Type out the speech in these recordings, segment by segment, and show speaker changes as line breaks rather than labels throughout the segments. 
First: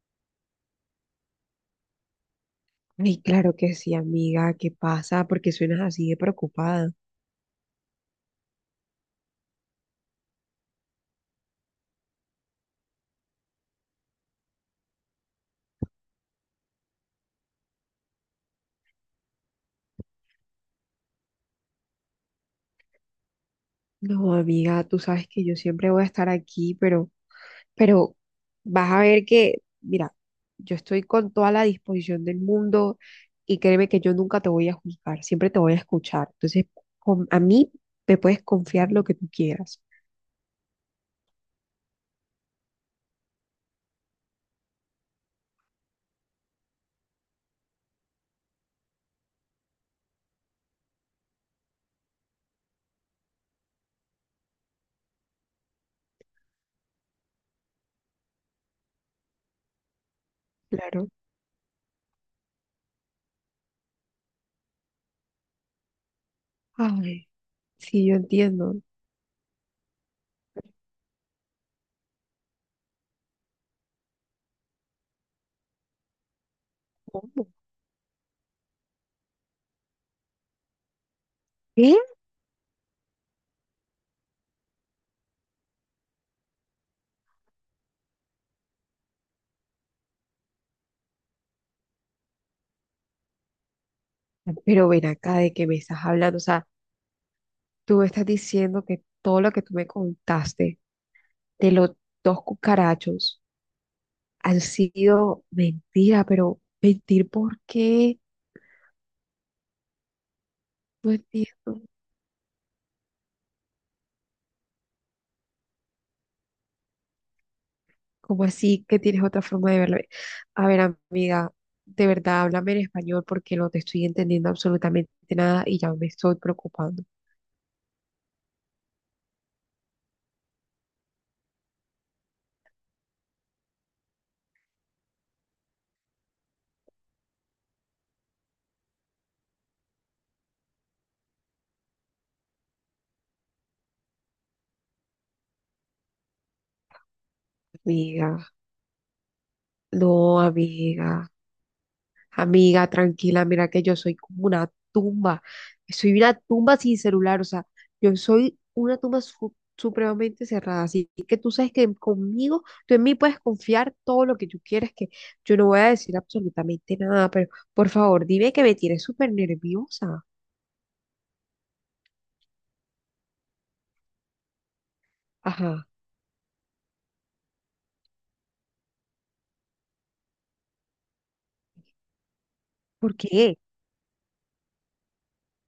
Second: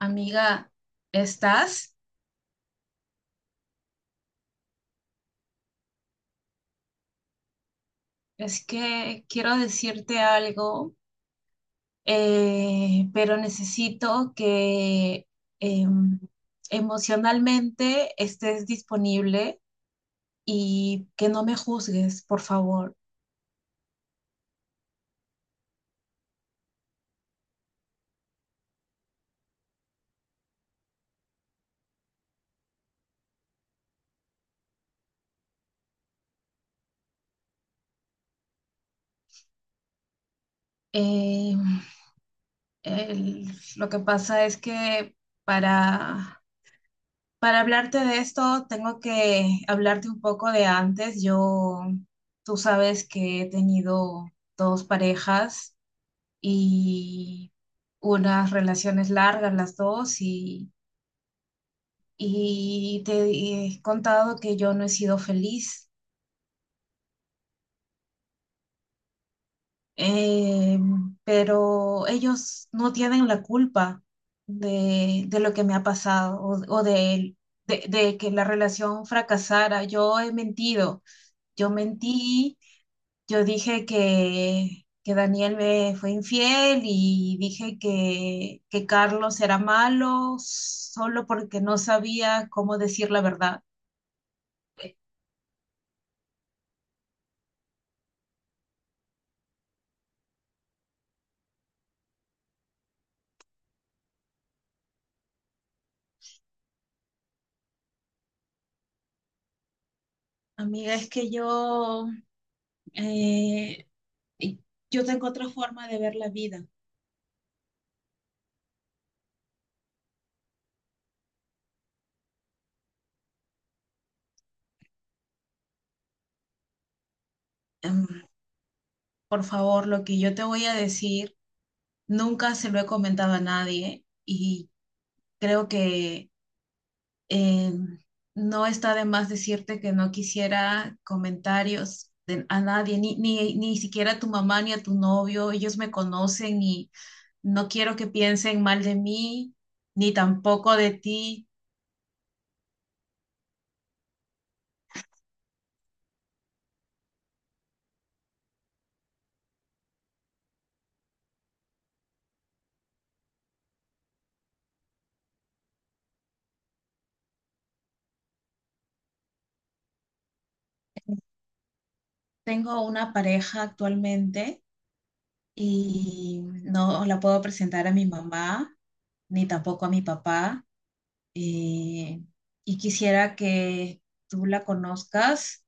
Amiga, ¿estás?
Ay, claro que sí, amiga, ¿qué pasa? Porque suenas así de preocupada.
Es que quiero decirte algo, pero necesito que em, emocionalmente estés disponible y que no me juzgues, por favor.
No, amiga, tú sabes que yo siempre voy a estar aquí, pero vas a ver que, mira, yo estoy con toda la disposición del mundo y créeme que yo nunca te voy a juzgar, siempre te voy a escuchar. Entonces, a mí me puedes confiar lo que tú quieras.
Em, el- lo que pasa es que para, para hablarte de esto, tengo que hablarte un poco de antes. Yo, tú sabes que he tenido dos parejas y unas relaciones largas las dos
Claro.
y te he contado que yo no he sido feliz.
Ay, sí, yo entiendo. Pero
Eh, pero ellos no tienen la culpa de lo que me ha pasado o
¿cómo?
de que la relación fracasara. Yo he mentido, yo
¿Qué?
mentí. Yo dije que Daniel me fue infiel y dije que Carlos era malo solo porque no sabía cómo decir la verdad.
Pero ven acá, de qué me estás hablando. O sea, tú me estás diciendo que todo lo que tú me contaste de los dos cucarachos han sido mentira, pero mentir, ¿por qué?
Amiga, es
No
que
entiendo.
yo, eh, yo tengo otra forma de ver la vida.
¿Cómo así que tienes otra forma de verlo? A ver, amiga, de verdad, háblame en español porque no te estoy entendiendo absolutamente nada y ya me estoy preocupando.
Em, por favor, lo que yo te voy a decir nunca se lo he comentado a nadie, y creo que Eh, no está de más decirte que no quisiera comentarios a nadie, ni siquiera a tu mamá ni a tu novio. Ellos me conocen y no quiero que
Amiga,
piensen mal de mí, ni
no,
tampoco de
amiga.
ti.
Amiga, tranquila, mira que yo soy como una tumba. Soy una tumba sin celular, o sea, yo soy una tumba supremamente cerrada. Así que tú sabes que conmigo, tú en mí puedes confiar todo lo que tú quieras, que yo no voy a decir absolutamente nada, pero por favor, dime, que me tienes súper nerviosa.
Tengo una pareja actualmente
Ajá,
y no la puedo presentar a mi mamá, ni tampoco a mi papá. eh, y
¿por
quisiera
qué?
que tú la conozcas,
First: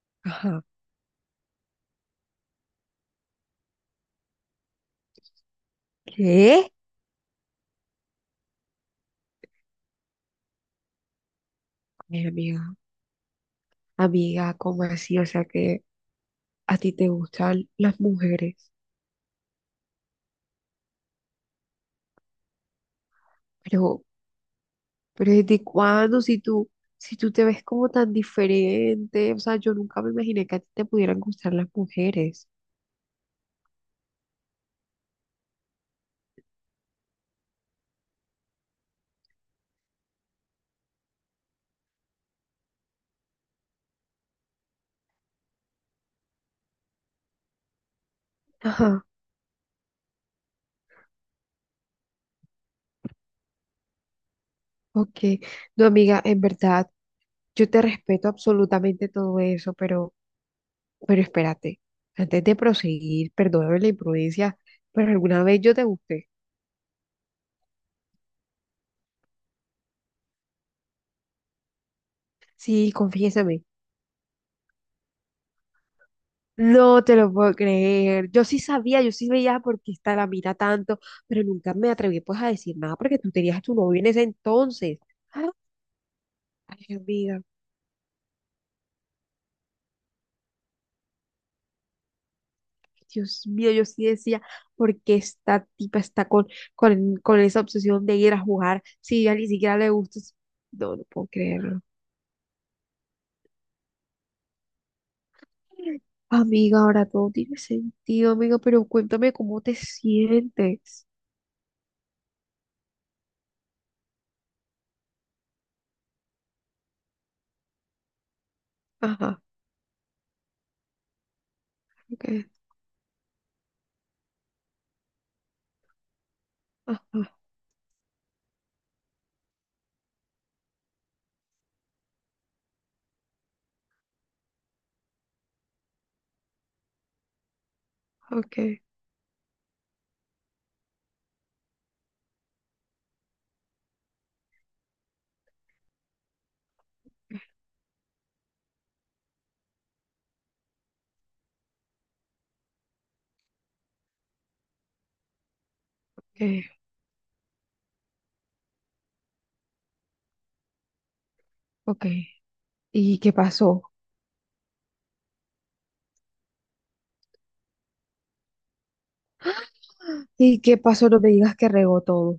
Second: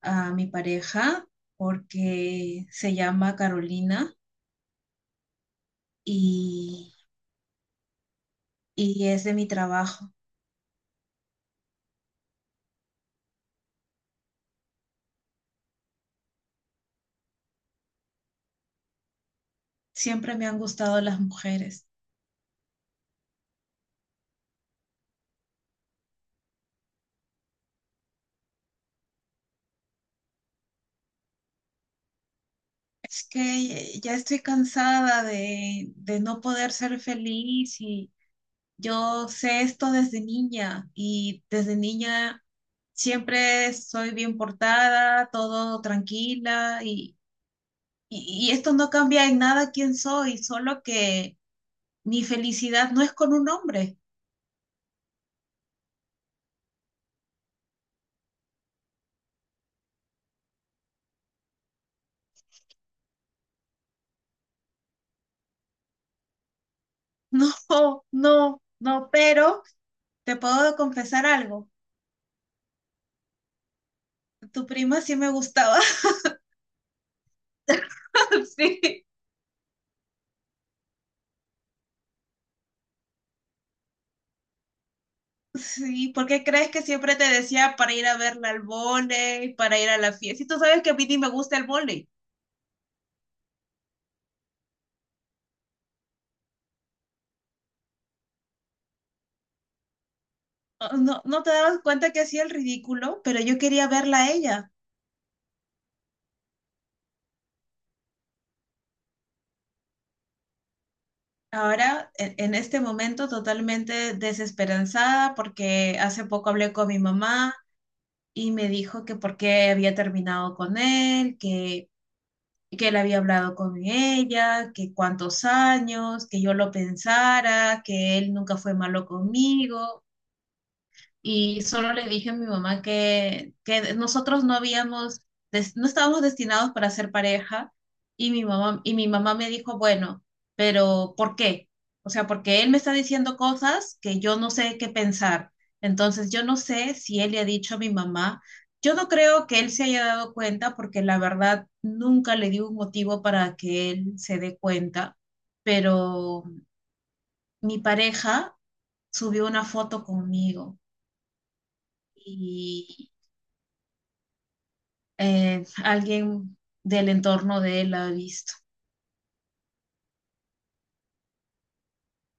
a mi
Ajá,
pareja, porque se llama Carolina
¿qué?
y, y es de mi trabajo.
Ay, amiga, amiga, ¿cómo así? O sea, que a ti te gustan las mujeres.
Siempre me han gustado las mujeres.
Pero, Pero ¿desde cuándo? Si tú, si tú te ves como tan diferente, o sea, yo nunca me imaginé que a ti te pudieran gustar las mujeres.
Es que ya estoy cansada de no poder ser feliz, y yo sé esto desde niña, y desde niña siempre soy bien portada, todo tranquila, y, y esto no
Ajá,
cambia en nada quién soy, solo que mi felicidad no es con un hombre.
ok. No, amiga, en verdad, yo te respeto absolutamente todo eso, pero espérate, antes de proseguir, perdóname la imprudencia, pero alguna vez yo te gusté.
No, no, no, pero te puedo confesar algo.
Sí, confiésame.
Tu prima sí me gustaba,
No te lo puedo creer. Yo sí sabía,
sí.
yo sí veía por qué esta la mira tanto, pero nunca me atreví pues a decir nada porque tú tenías a tu novio en ese entonces.
Sí, ¿por qué crees que
Ay,
siempre te
amiga,
decía para ir a verla al vóley, para ir a la fiesta? Y tú sabes que a mí ni me gusta el vóley.
Dios mío, yo sí decía, porque esta tipa está con esa obsesión de ir a jugar. Si ya ni siquiera le gusta.
Oh,
No, no
no,
puedo
¿no te dabas
creerlo.
cuenta que hacía el ridículo? Pero yo quería verla a ella.
Amiga, ahora todo tiene sentido, amiga, pero cuéntame cómo te sientes.
Ahora, en este momento, totalmente desesperanzada, porque hace poco hablé con mi mamá y me dijo que por
Ajá,
qué había terminado con él,
ok,
que él había hablado con ella, que cuántos años, que yo lo
ajá,
pensara, que él nunca fue malo conmigo. Y solo le dije a mi mamá que nosotros no habíamos, no estábamos destinados para ser pareja,
ok,
y mi mamá me dijo, bueno, pero ¿por qué? O sea, porque él me está diciendo cosas que yo no sé qué pensar. Entonces, yo no sé si él le ha dicho a mi mamá. Yo no creo que él se haya dado cuenta porque la verdad nunca le di un motivo para que él se dé cuenta, pero
ok,
mi pareja subió una foto conmigo
ok.
y,
¿Y qué pasó?
alguien del entorno de él ha visto.
¿Y qué pasó? No me digas que regó todo.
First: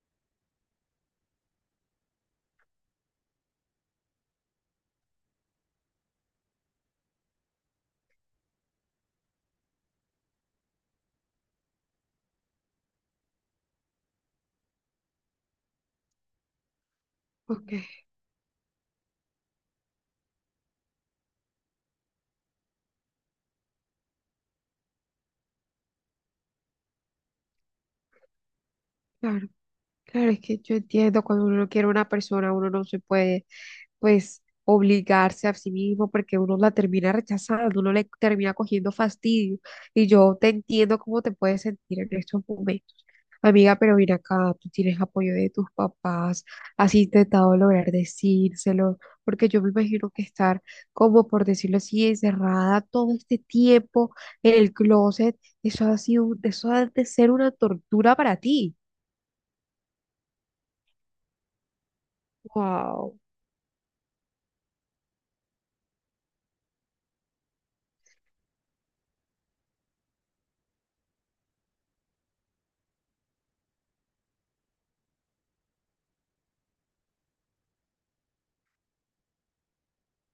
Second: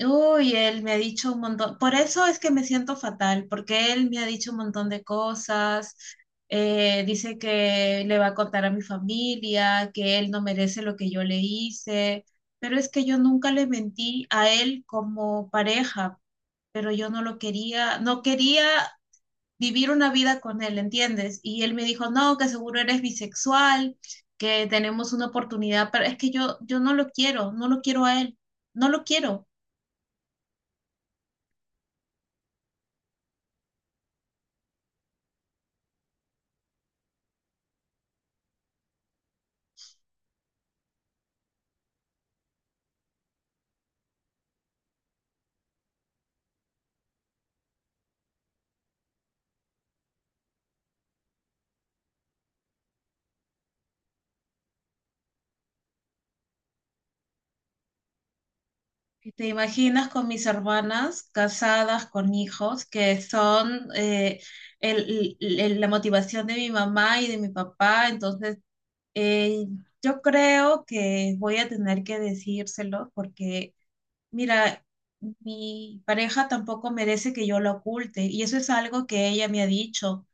Uy, él me ha dicho un montón, por eso es que me siento fatal, porque él me ha dicho un montón de cosas. Dice que le va a contar a mi familia, que él no merece lo que yo le hice, pero es que yo nunca le mentí a él como pareja, pero yo no lo
Ok,
quería, no quería vivir una vida con él, ¿entiendes? Y él me dijo, no, que seguro eres bisexual, que tenemos una oportunidad, pero es que yo no lo quiero, no lo quiero a él, no lo quiero.
claro. Claro, es que yo entiendo, cuando uno no quiere a una persona, uno no se puede, pues, obligarse a sí mismo porque uno la termina rechazando, uno le termina cogiendo fastidio. Y yo te entiendo cómo te puedes sentir en estos momentos. Amiga, pero ven acá, tú tienes apoyo de tus papás, has intentado lograr decírselo, porque yo me imagino que estar, como por decirlo así, encerrada todo este tiempo en el closet, eso ha sido, eso ha de ser una tortura para ti.
Y te imaginas con mis hermanas casadas con hijos,
Wow.
que son la motivación de mi mamá y de mi papá. Entonces eh, yo creo que voy a tener que decírselo porque. Mira, mi pareja tampoco merece que yo la oculte, y eso es algo que ella me ha dicho.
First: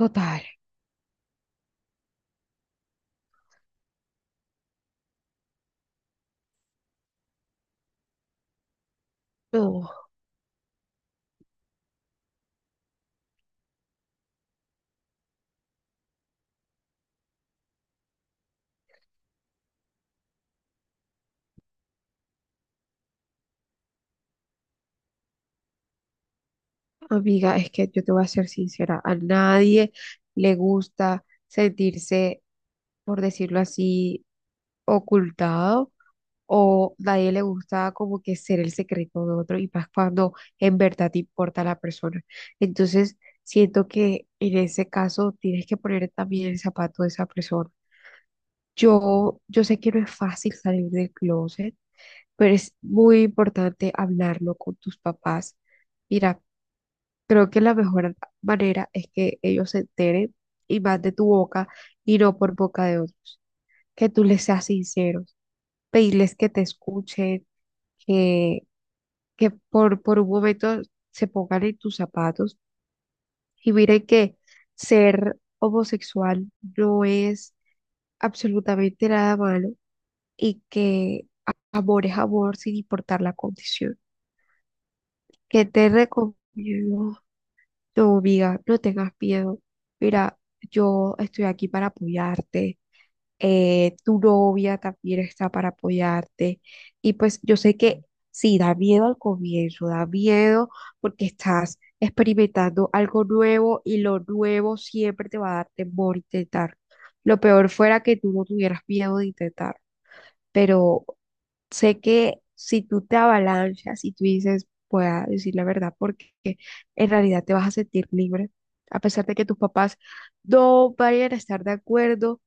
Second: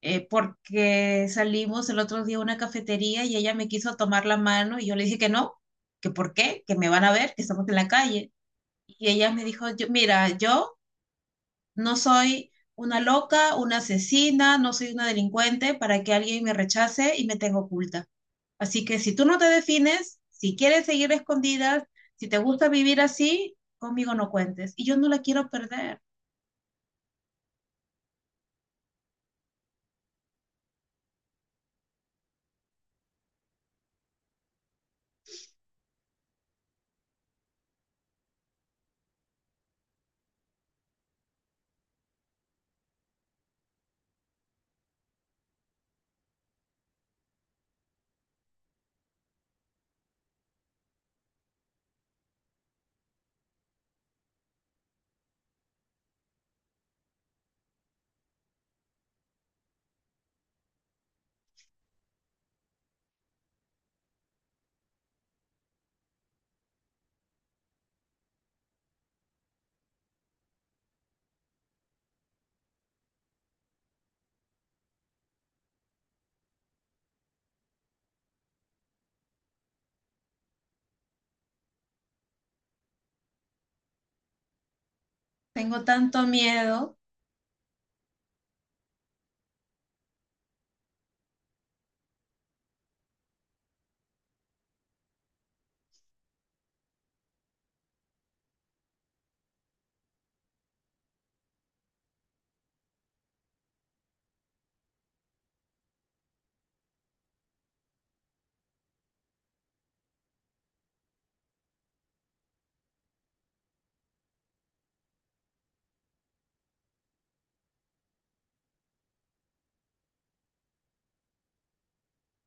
Porque salimos el otro día a una cafetería y ella me quiso tomar la mano y yo le dije que no, que por qué, que me van a ver, que estamos en la calle. Y ella me dijo, yo,
no,
mira, yo no soy una loca, una asesina, no soy una delincuente para que alguien me rechace y me tenga oculta. Así que si tú no te defines, si quieres seguir escondidas, si te gusta vivir así, conmigo no cuentes. Y yo no la quiero perder.
amiga, es que yo te voy a ser sincera, a nadie le gusta sentirse, por decirlo así, ocultado, o nadie le gusta como que ser el secreto de otro y más cuando en verdad te importa la persona. Entonces, siento que en ese caso tienes que poner también el zapato de esa persona. Yo sé que no es fácil salir del closet, pero es muy importante hablarlo con tus papás. Mira. Creo que la mejor manera es que ellos se enteren y más de tu boca y no por boca de otros. Que tú les seas sincero, pedirles que te escuchen, que, que por un momento se pongan en tus zapatos y miren que ser homosexual no es absolutamente nada malo y que amor es amor sin importar la condición. Que
Tengo
te
tanto miedo.
recomiendo. No, amiga, no tengas miedo. Mira, yo estoy aquí para apoyarte. Tu novia también está para apoyarte. Y pues yo sé que sí, da miedo al comienzo, da miedo porque estás experimentando algo nuevo y lo nuevo siempre te va a dar temor intentar. Lo peor fuera que tú no tuvieras miedo de intentar, pero sé que si tú te avalanchas y tú dices, voy a decir la verdad, porque en realidad te vas a sentir libre, a pesar de que tus papás no vayan a estar de acuerdo,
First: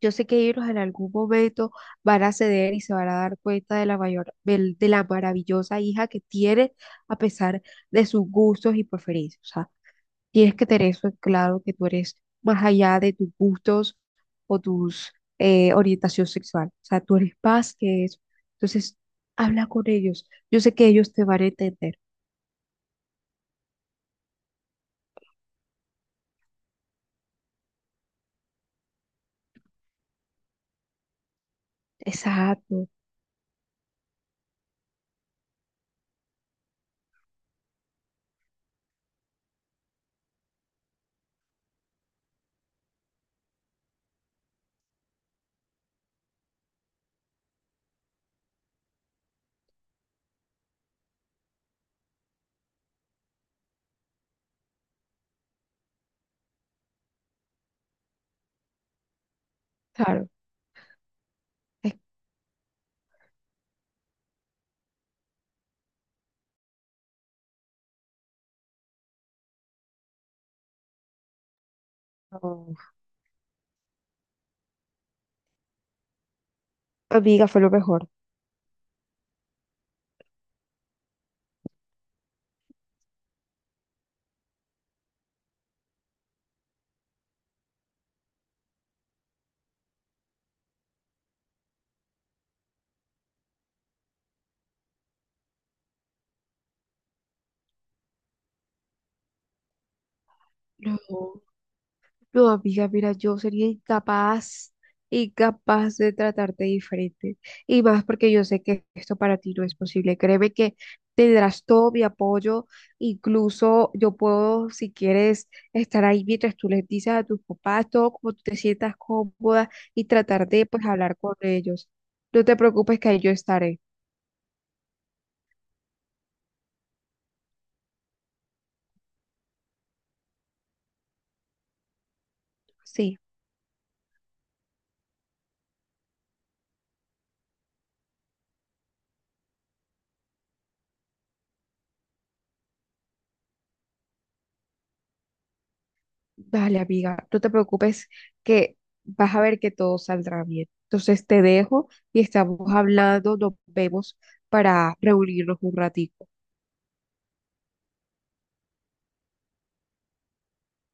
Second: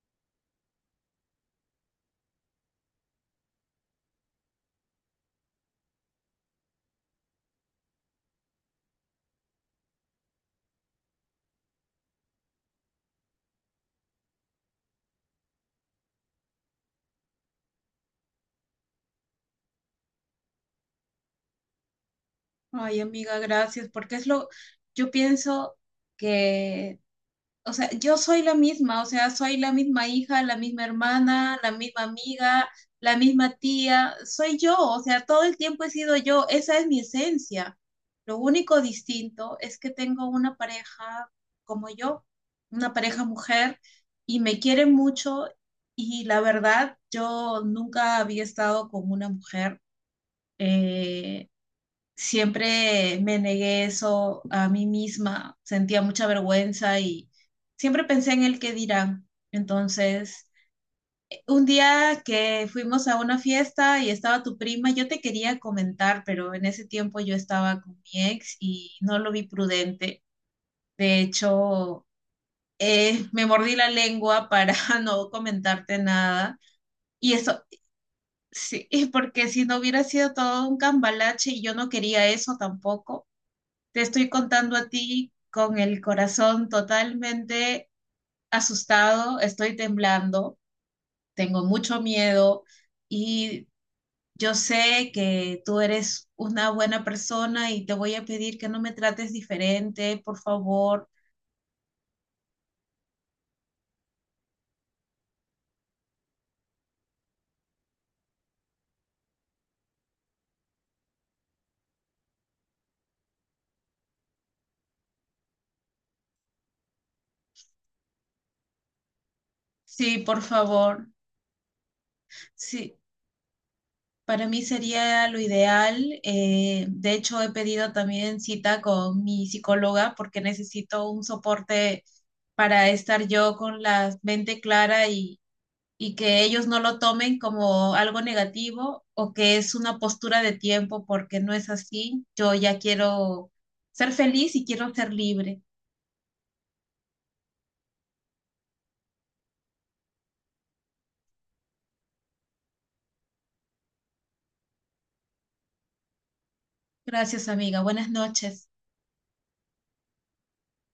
yo sé que ellos en algún momento van a ceder y se van a dar cuenta de la mayor, la maravillosa hija que tiene a pesar de sus gustos y preferencias. Tienes que tener eso en claro, que tú eres más allá de tus gustos o tus orientación sexual. O sea, tú eres más que eso. Entonces, habla con ellos. Yo sé que ellos te van a entender.
Ay, amiga, gracias, porque es lo, yo pienso que, o sea, yo soy la misma, o sea, soy la misma hija, la misma hermana, la misma amiga,
Exacto,
la misma tía, soy yo, o sea, todo el tiempo he sido yo, esa es mi esencia. Lo único distinto es que tengo una pareja como yo, una pareja mujer, y me quiere mucho, y la verdad, yo nunca había estado con una mujer. eh, Siempre me negué eso a mí misma, sentía mucha vergüenza y siempre pensé en el qué dirán.
claro.
Entonces, un
Es-
día que fuimos a una fiesta y estaba tu prima, yo te quería comentar, pero en ese tiempo yo estaba con mi ex y no lo vi prudente. De hecho,
no,
me mordí la lengua para no comentarte nada. Y
amiga, fue
eso,
lo mejor.
sí, porque si no hubiera sido todo un cambalache, y yo no quería eso tampoco. Te estoy contando a ti con el corazón totalmente asustado, estoy temblando, tengo mucho miedo, y yo sé que tú eres una buena persona y te voy a pedir que no me trates diferente, por favor.
No. No, amiga, mira, yo sería incapaz, incapaz de tratarte diferente. Y más porque yo sé que esto para ti no es posible. Créeme que tendrás todo mi apoyo. Incluso yo puedo, si quieres, estar ahí mientras tú les dices a tus papás todo como tú te sientas cómoda y
Sí, por
tratar de, pues,
favor.
hablar con ellos. No te
Sí,
preocupes que ahí yo estaré.
para mí sería lo ideal. De hecho, he pedido también cita con mi psicóloga porque necesito un soporte para
Sí.
estar yo con la mente clara, y que ellos no lo tomen como algo negativo o que es una postura de tiempo, porque no es así. Yo ya quiero ser feliz y quiero ser libre.
Vale, amiga, no te preocupes que vas a ver que todo saldrá bien. Entonces te dejo y estamos hablando, nos vemos para reunirnos un ratito.
Gracias, amiga. Buenas noches.